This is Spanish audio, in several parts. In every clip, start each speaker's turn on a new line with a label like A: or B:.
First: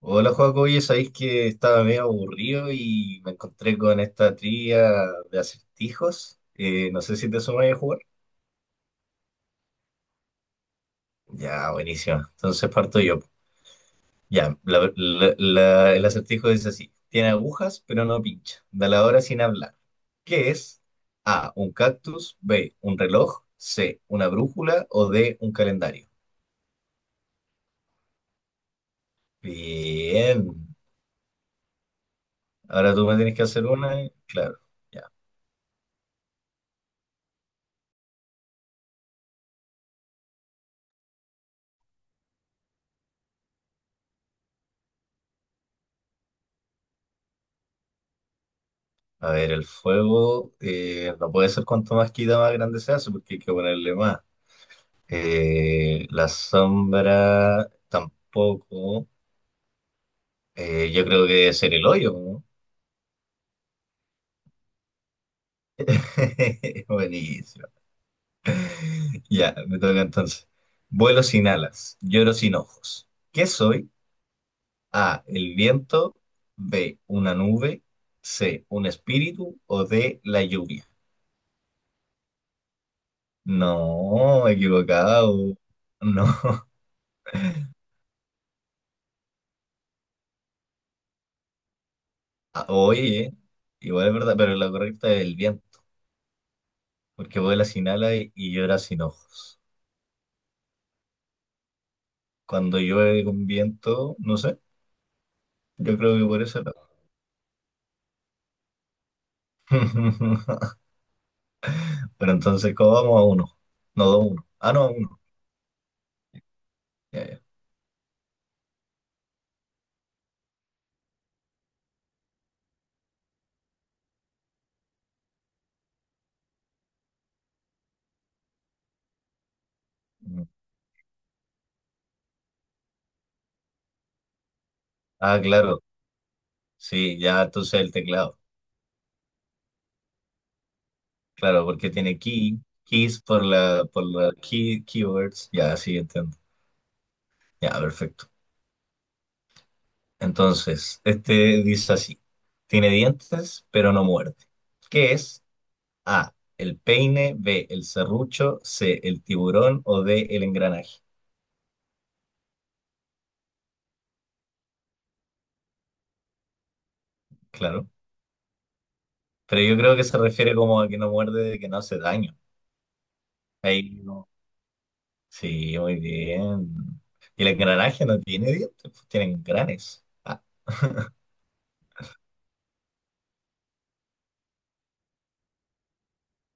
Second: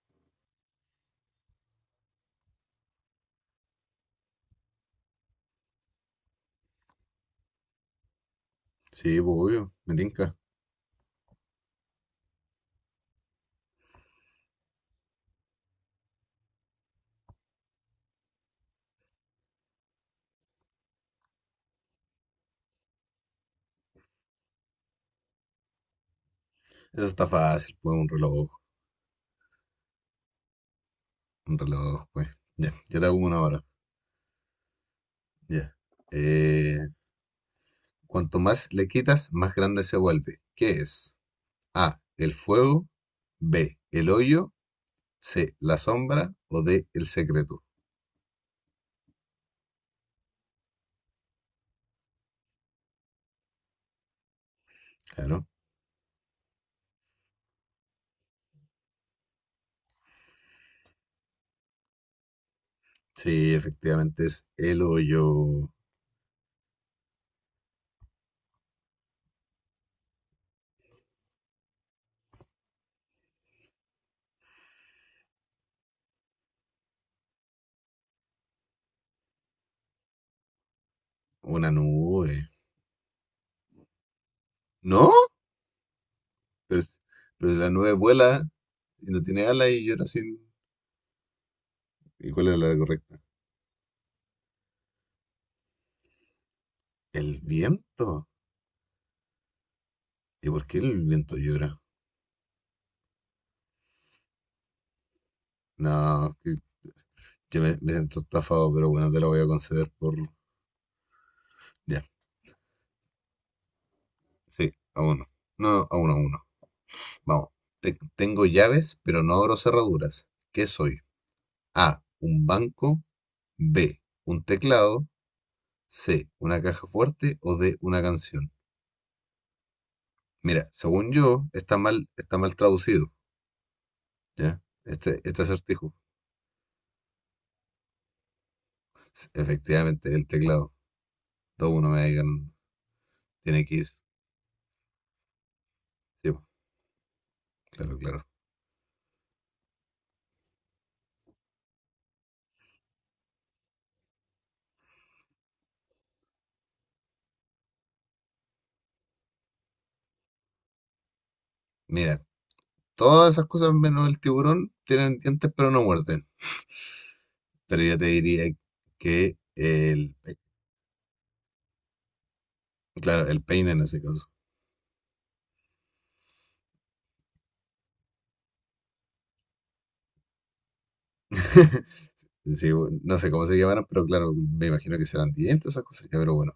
A: Hola Joaco, oye, sabéis que estaba medio aburrido y me encontré con esta trivia de acertijos. No sé si te sumas a jugar.
B: Sí, pues, obvio, me tinca.
A: Ya, buenísimo. Entonces parto yo. Ya, el acertijo dice así: Tiene agujas, pero no pincha. Da la hora sin hablar. ¿Qué es? A, un cactus. B, un reloj. C, una brújula. O D, un calendario.
B: Eso está fácil, pues, un reloj.
A: Bien.
B: Un reloj, pues. Ya,
A: Ahora
B: yo
A: tú
B: te hago
A: me tienes
B: una
A: que
B: hora.
A: hacer una. Claro.
B: Ya. Eh, Cuanto más le quitas, más grande se vuelve. ¿Qué es? A, el fuego. B, el hoyo. C, la sombra. O D, el secreto.
A: A ver, el fuego no puede ser, cuanto más quita más grande se hace porque hay que ponerle más.
B: Claro.
A: La sombra tampoco. Yo creo que debe ser el hoyo, ¿no?
B: Sí, efectivamente es el hoyo.
A: Buenísimo. Ya, me toca entonces. Vuelo sin alas, lloro sin ojos. ¿Qué soy? A, el viento. B, una nube. C, un espíritu. O D, la lluvia.
B: Una nube.
A: No,
B: ¿No?
A: equivocado. No.
B: Pero, pero si la nube vuela y no tiene alas y llora sin... ¿Y cuál es
A: Ah,
B: la correcta?
A: oye, igual es verdad, pero la correcta es el viento,
B: El
A: porque vuela sin ala
B: viento.
A: y llora sin ojos.
B: ¿Y por qué el viento llora?
A: Cuando llueve con viento, no sé, yo creo que
B: No,
A: por eso era.
B: que me siento estafado, pero bueno, te la voy a conceder por... Ya,
A: Pero entonces, ¿cómo vamos a uno? No, dos, uno. Ah,
B: sí,
A: no, a
B: a
A: uno.
B: uno. No, a uno, a uno.
A: Ya, ya.
B: Vamos. Tengo llaves, pero no abro cerraduras. ¿Qué soy? A, un banco. B, un teclado. C, una caja fuerte. O D, una canción.
A: Mm.
B: Mira, según yo, está mal, traducido, ¿ya? Este,
A: Ah,
B: este
A: claro,
B: acertijo.
A: sí, ya entonces el teclado.
B: Efectivamente, el teclado.
A: Claro,
B: Todo uno
A: porque
B: me va a ir
A: tiene
B: ganando.
A: key, keys, por
B: Tiene que
A: la,
B: ir.
A: por la key, keywords. Ya, sí,
B: Sí,
A: entiendo.
B: po,
A: Ya,
B: claro, claro.
A: perfecto. Entonces, este dice así: tiene dientes, pero no muerde. ¿Qué es? A, el peine. B, el serrucho. C, el tiburón. O D, el engranaje.
B: Mira, todas esas cosas menos el tiburón tienen dientes pero no muerden. Pero
A: Claro.
B: yo te diría que
A: Pero yo creo que se refiere como a que no muerde, de que no hace daño.
B: claro, el peine en
A: Ahí
B: ese caso.
A: no. Sí, muy bien. Y el engranaje no tiene dientes, pues tienen granes. Ah.
B: Sí, no sé cómo se llamarán, pero claro, me imagino que serán dientes esas cosas. Ya, pero bueno,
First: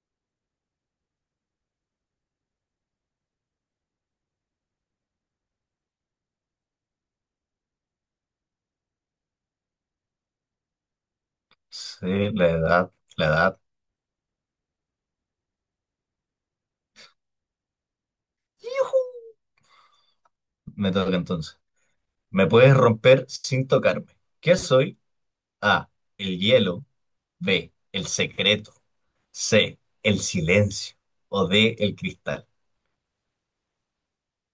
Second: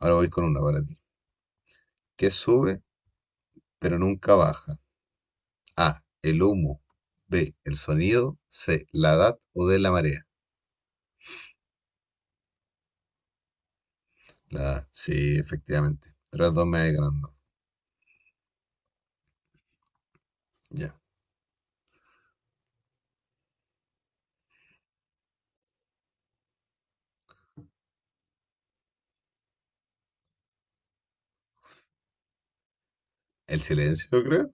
B: ahora voy con una para ti. ¿Qué sube pero nunca baja? A, el humo. B, el sonido. C, la edad o de la marea.
A: Sí, la edad, la edad.
B: La A, sí, efectivamente. Tras dos me voy ganando.
A: ¡Yujú! Me
B: Ya.
A: toca entonces. Me puedes romper sin tocarme. ¿Qué soy? A, el hielo. B, el secreto. C, el silencio. O D, el cristal.
B: El silencio, creo.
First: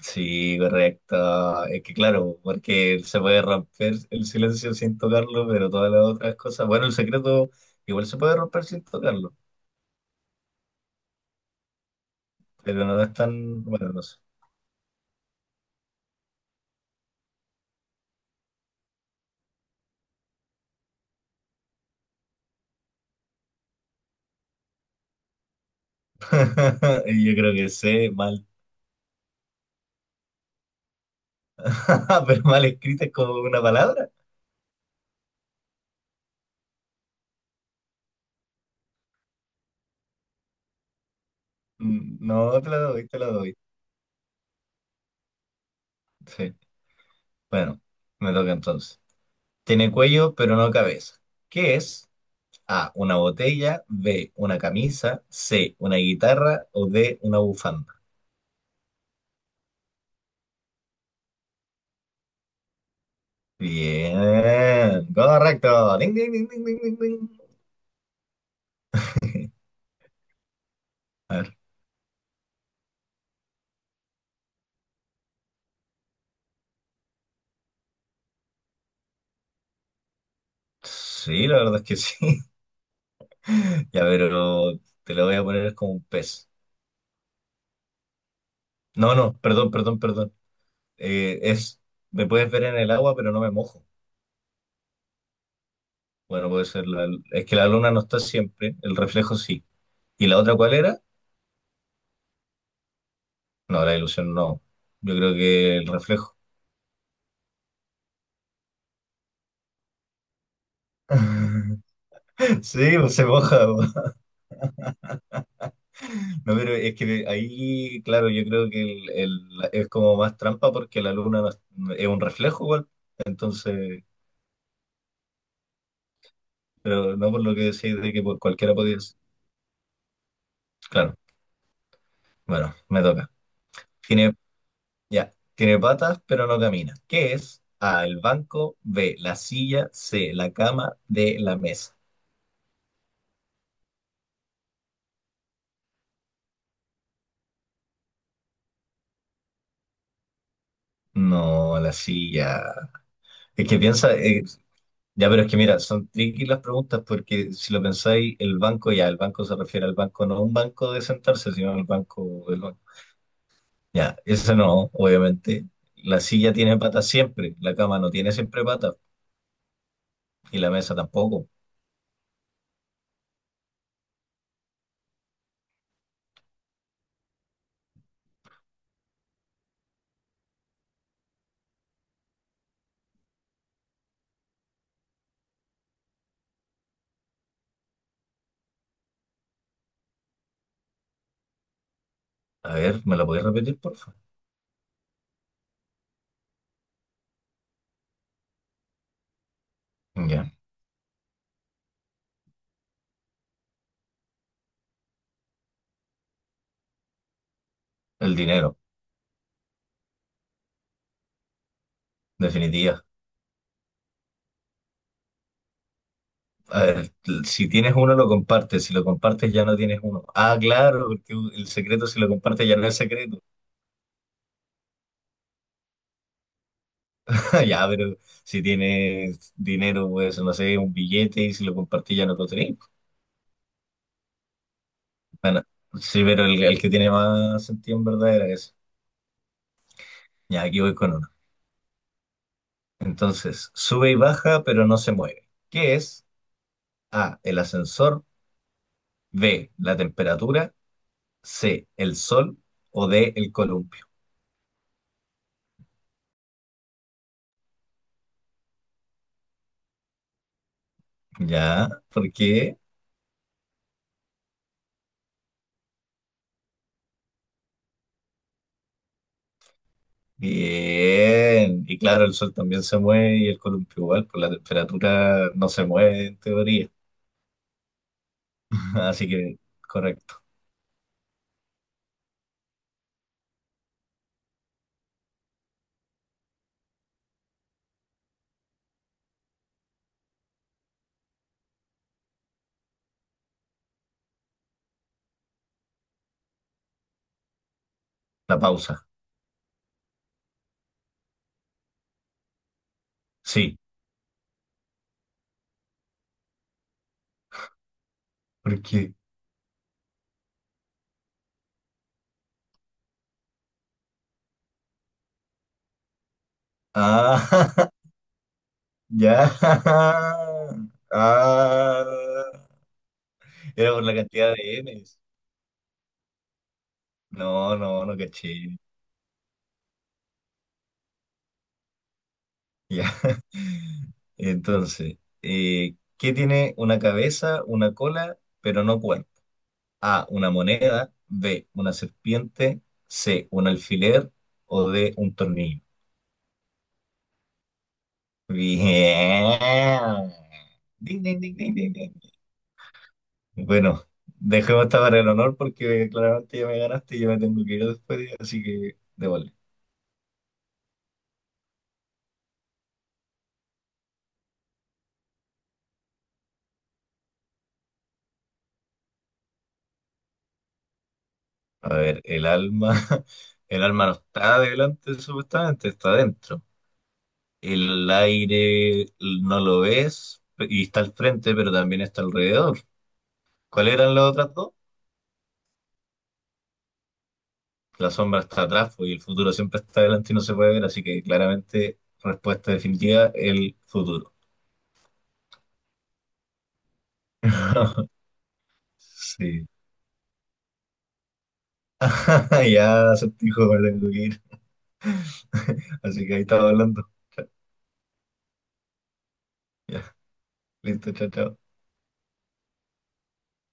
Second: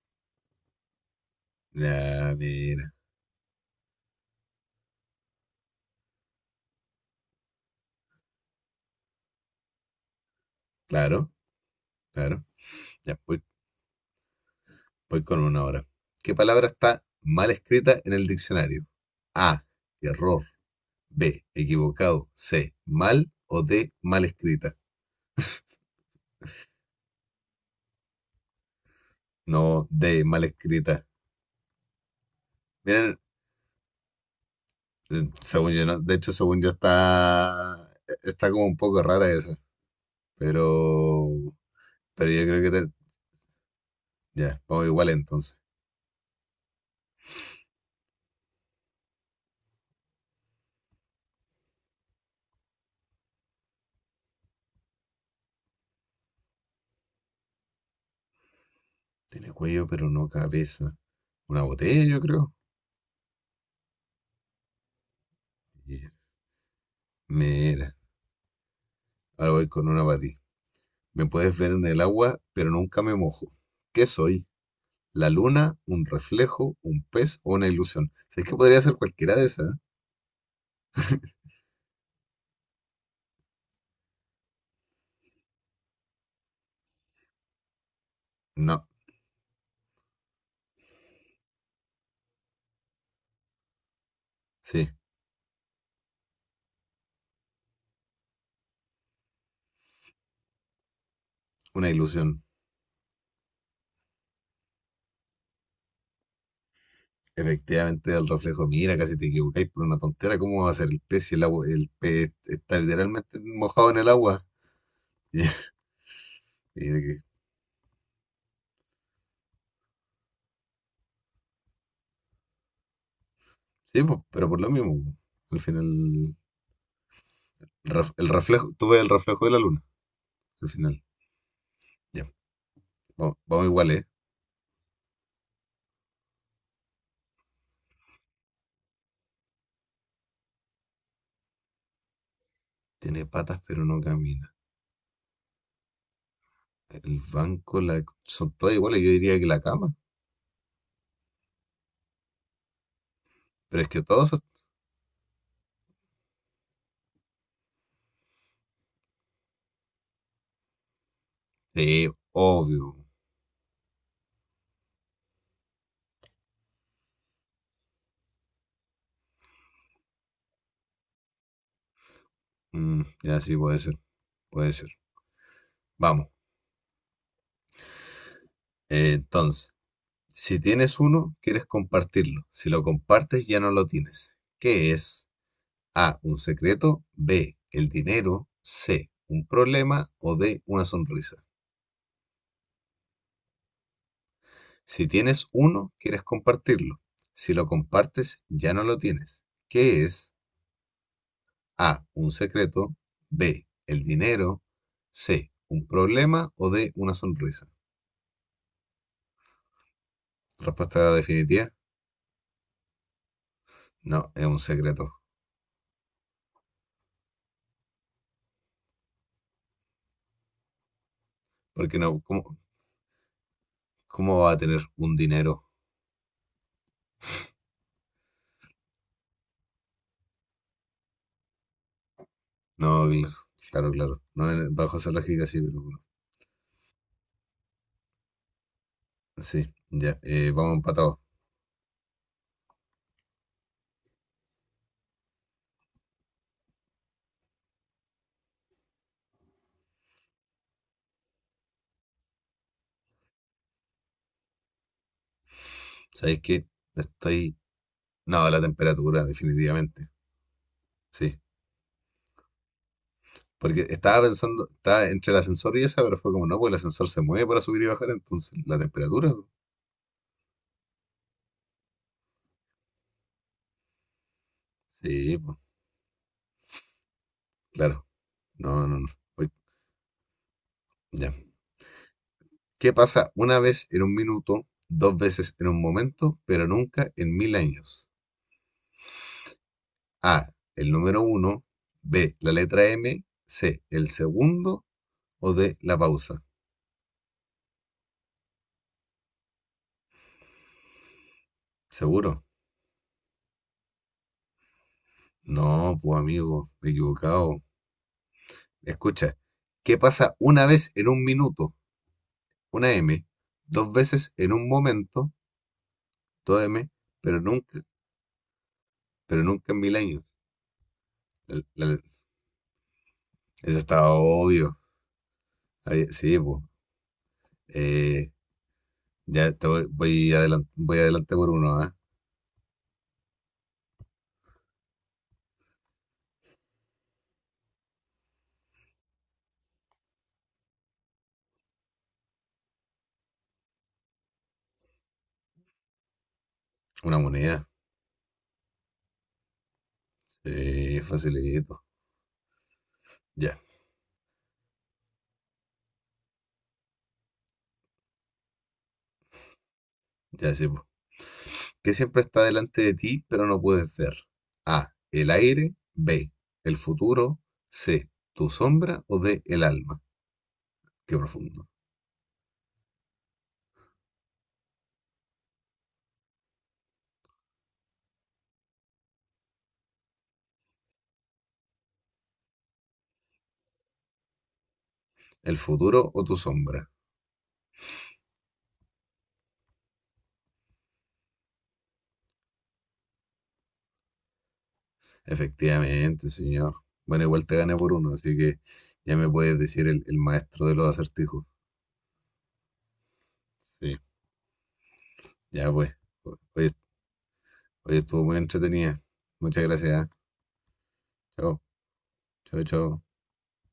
A: Sí, correcto. Es que
B: Ya,
A: claro,
B: mira.
A: porque se puede romper el silencio sin tocarlo, pero todas las otras cosas. Bueno, el secreto igual se puede romper sin tocarlo,
B: Claro, claro.
A: pero no es
B: Ya, voy
A: tan. Bueno, no sé.
B: Voy con una hora. ¿Qué palabra está mal escrita en el diccionario? A. Error. B. Equivocado. C. Mal. O D. Mal escrita.
A: Yo creo que sé mal.
B: No, D. Mal escrita.
A: Pero mal escrita es
B: Miren,
A: como una palabra.
B: según yo, ¿no? De hecho, según yo está como un poco rara esa. Pero,
A: Mm,
B: pero yo
A: no,
B: creo
A: te
B: que
A: la doy, te la doy.
B: ya, vamos igual entonces.
A: Sí. Bueno, me toca entonces. Tiene cuello, pero no cabeza. ¿Qué es? A, una botella. B, una camisa. C, una guitarra. O D, una bufanda.
B: Tiene cuello, pero no cabeza. Una botella, yo creo.
A: Bien, correcto.
B: Y-
A: Ding, ding, ding, ding, ding, ding, ding.
B: Mira, ahora voy con una para ti. Me
A: A ver,
B: puedes ver en el agua, pero nunca me mojo. ¿Qué soy? ¿La luna? ¿Un reflejo? ¿Un pez o una ilusión? ¿Sabes que podría ser cualquiera de esas, eh?
A: sí, la verdad es que sí. Ya, pero te lo voy a poner como un pez.
B: No,
A: No, no, perdón, perdón, perdón. Eh, es, me puedes ver en el agua, pero no me mojo.
B: sí,
A: Bueno, puede ser, es que la luna no está siempre, el reflejo sí. ¿Y la otra cuál era?
B: una ilusión.
A: No, la ilusión no. Yo creo que el reflejo.
B: Efectivamente, el reflejo. Mira, casi te equivocáis por una tontera. ¿Cómo va a ser el pez si el agua, el pez está
A: Sí, pues se
B: literalmente
A: moja,
B: mojado
A: pues.
B: en el agua?
A: No, pero es
B: Mira que-
A: que ahí, claro, yo creo que es como más trampa porque la luna no es, es un reflejo igual.
B: Sí,
A: Entonces,
B: pues, pero por lo mismo, po. Al final,
A: pero no por lo que decís de que
B: el
A: por
B: reflejo,
A: cualquiera
B: tú ves
A: podía
B: el
A: ser.
B: reflejo de la luna. Al final,
A: Claro,
B: ya.
A: bueno, me toca.
B: Vamos, vamos igual, ¿eh?
A: Tiene, ya, tiene patas, pero no camina. ¿Qué es? A, el banco. B, la silla. C, la cama. D, la mesa.
B: Tiene patas, pero no camina. El banco, la, son todas iguales, yo diría que la cama.
A: No, la silla. Es que
B: Pero es que
A: piensa,
B: todos...
A: ya, pero es que mira, son tricky las preguntas, porque si lo pensáis, el banco, ya, el banco se refiere al banco, no a un banco de sentarse, sino al
B: Sí,
A: banco del banco.
B: obvio.
A: Ya, esa no, obviamente. La silla tiene patas siempre, la cama no tiene siempre patas y la mesa tampoco.
B: Ya sí, puede ser, puede ser. Vamos. Entonces, si tienes uno, quieres compartirlo. Si lo compartes, ya no lo tienes. ¿Qué es? A, un secreto. B, el dinero. C, un problema. O D, una sonrisa.
A: A ver, ¿me la podéis repetir, por favor?
B: Si tienes uno, quieres compartirlo. Si lo compartes, ya no lo tienes. ¿Qué es?
A: Ya,
B: A. Un secreto. B. El dinero. C. Un problema. O D. Una sonrisa.
A: el dinero,
B: Respuesta definitiva.
A: definitiva.
B: No, es un secreto.
A: A ver, si tienes uno, lo compartes, si lo compartes, ya no tienes uno. Ah, claro, porque el
B: Porque
A: secreto, si
B: no,
A: lo
B: ¿cómo,
A: compartes, ya no es secreto.
B: cómo va a tener un dinero?
A: Ya, pero si tienes dinero, pues no sé, un billete, y si lo compartís ya no lo tenéis.
B: No, claro, claro. No, bajo esa lógica sí,
A: Bueno,
B: pero bueno.
A: sí, pero el que tiene más sentido en verdad era ese.
B: Sí, ya.
A: Ya,
B: Vamos
A: aquí voy con
B: empatados.
A: uno. Entonces, sube y baja, pero no se mueve. ¿Qué es? A, el ascensor. B, la temperatura. C, el sol. O D, el columpio.
B: ¿Sabéis qué? Estoy. No, la temperatura, definitivamente. Sí.
A: Ya, ¿por qué?
B: Porque estaba pensando, estaba entre el ascensor y esa, pero fue como, no, pues el ascensor se mueve para subir y bajar, entonces la temperatura.
A: Bien. Y claro, el sol también se mueve y el columpio igual, pues la
B: Sí,
A: temperatura
B: pues.
A: no se mueve en teoría.
B: Claro. No, no, no.
A: Así
B: Oye,
A: que, correcto.
B: ya. ¿Qué pasa una vez en un minuto, dos veces en un momento, pero nunca en mil años? A, el número uno, B, la letra M, C, el segundo o D, la pausa.
A: La pausa,
B: ¿Seguro?
A: sí,
B: No, pues amigo, equivocado.
A: porque...
B: Escucha, ¿qué pasa una vez en un minuto? Una M, dos veces en un momento, dos M, pero
A: Ah,
B: nunca, pero
A: ya.
B: nunca en mil años. La- la-
A: Ah,
B: Eso
A: era por
B: estaba
A: la cantidad
B: obvio.
A: de M's.
B: Sí, pues.
A: No, no, no
B: Eh,
A: caché.
B: ya te voy adelante, voy adelante por uno, ¿ah?
A: Ya. Entonces, ¿qué tiene una cabeza, una cola, pero no cuerpo? A, una moneda. B, una serpiente. C, un alfiler. O D, un tornillo.
B: Una moneda.
A: Bien.
B: Sí,
A: Ding, ding, ding, ding,
B: facilito.
A: ding, ding.
B: Ya,
A: Bueno, dejemos esta para el honor, porque claramente ya me ganaste y yo me tengo que ir después, así que démosle.
B: ya sé, po. ¿Qué siempre está delante de ti, pero no puedes ver? A. El aire. B. El futuro. C. Tu sombra o D. El alma. Qué profundo.
A: A ver, el alma, el alma no está delante, supuestamente, está adentro. El aire no lo ves y está al frente, pero también está alrededor. ¿Cuáles eran las otras dos?
B: El futuro o tu sombra.
A: La sombra está atrás, pues, y el futuro siempre está delante y no se puede ver, así que claramente, respuesta definitiva, el futuro.
B: Efectivamente, señor. Bueno, igual te gané por uno, así que ya me puedes
A: Sí.
B: decir el maestro de los acertijos.
A: Ya, acertijo, me
B: Sí,
A: tengo que ir.
B: ya pues.
A: Así que ahí
B: Oye,
A: estaba hablando. Cha-
B: oye, estuvo muy entretenida. Muchas
A: Ya,
B: gracias, ¿ah?
A: listo, chao, chao.
B: Chao. Chao, chao.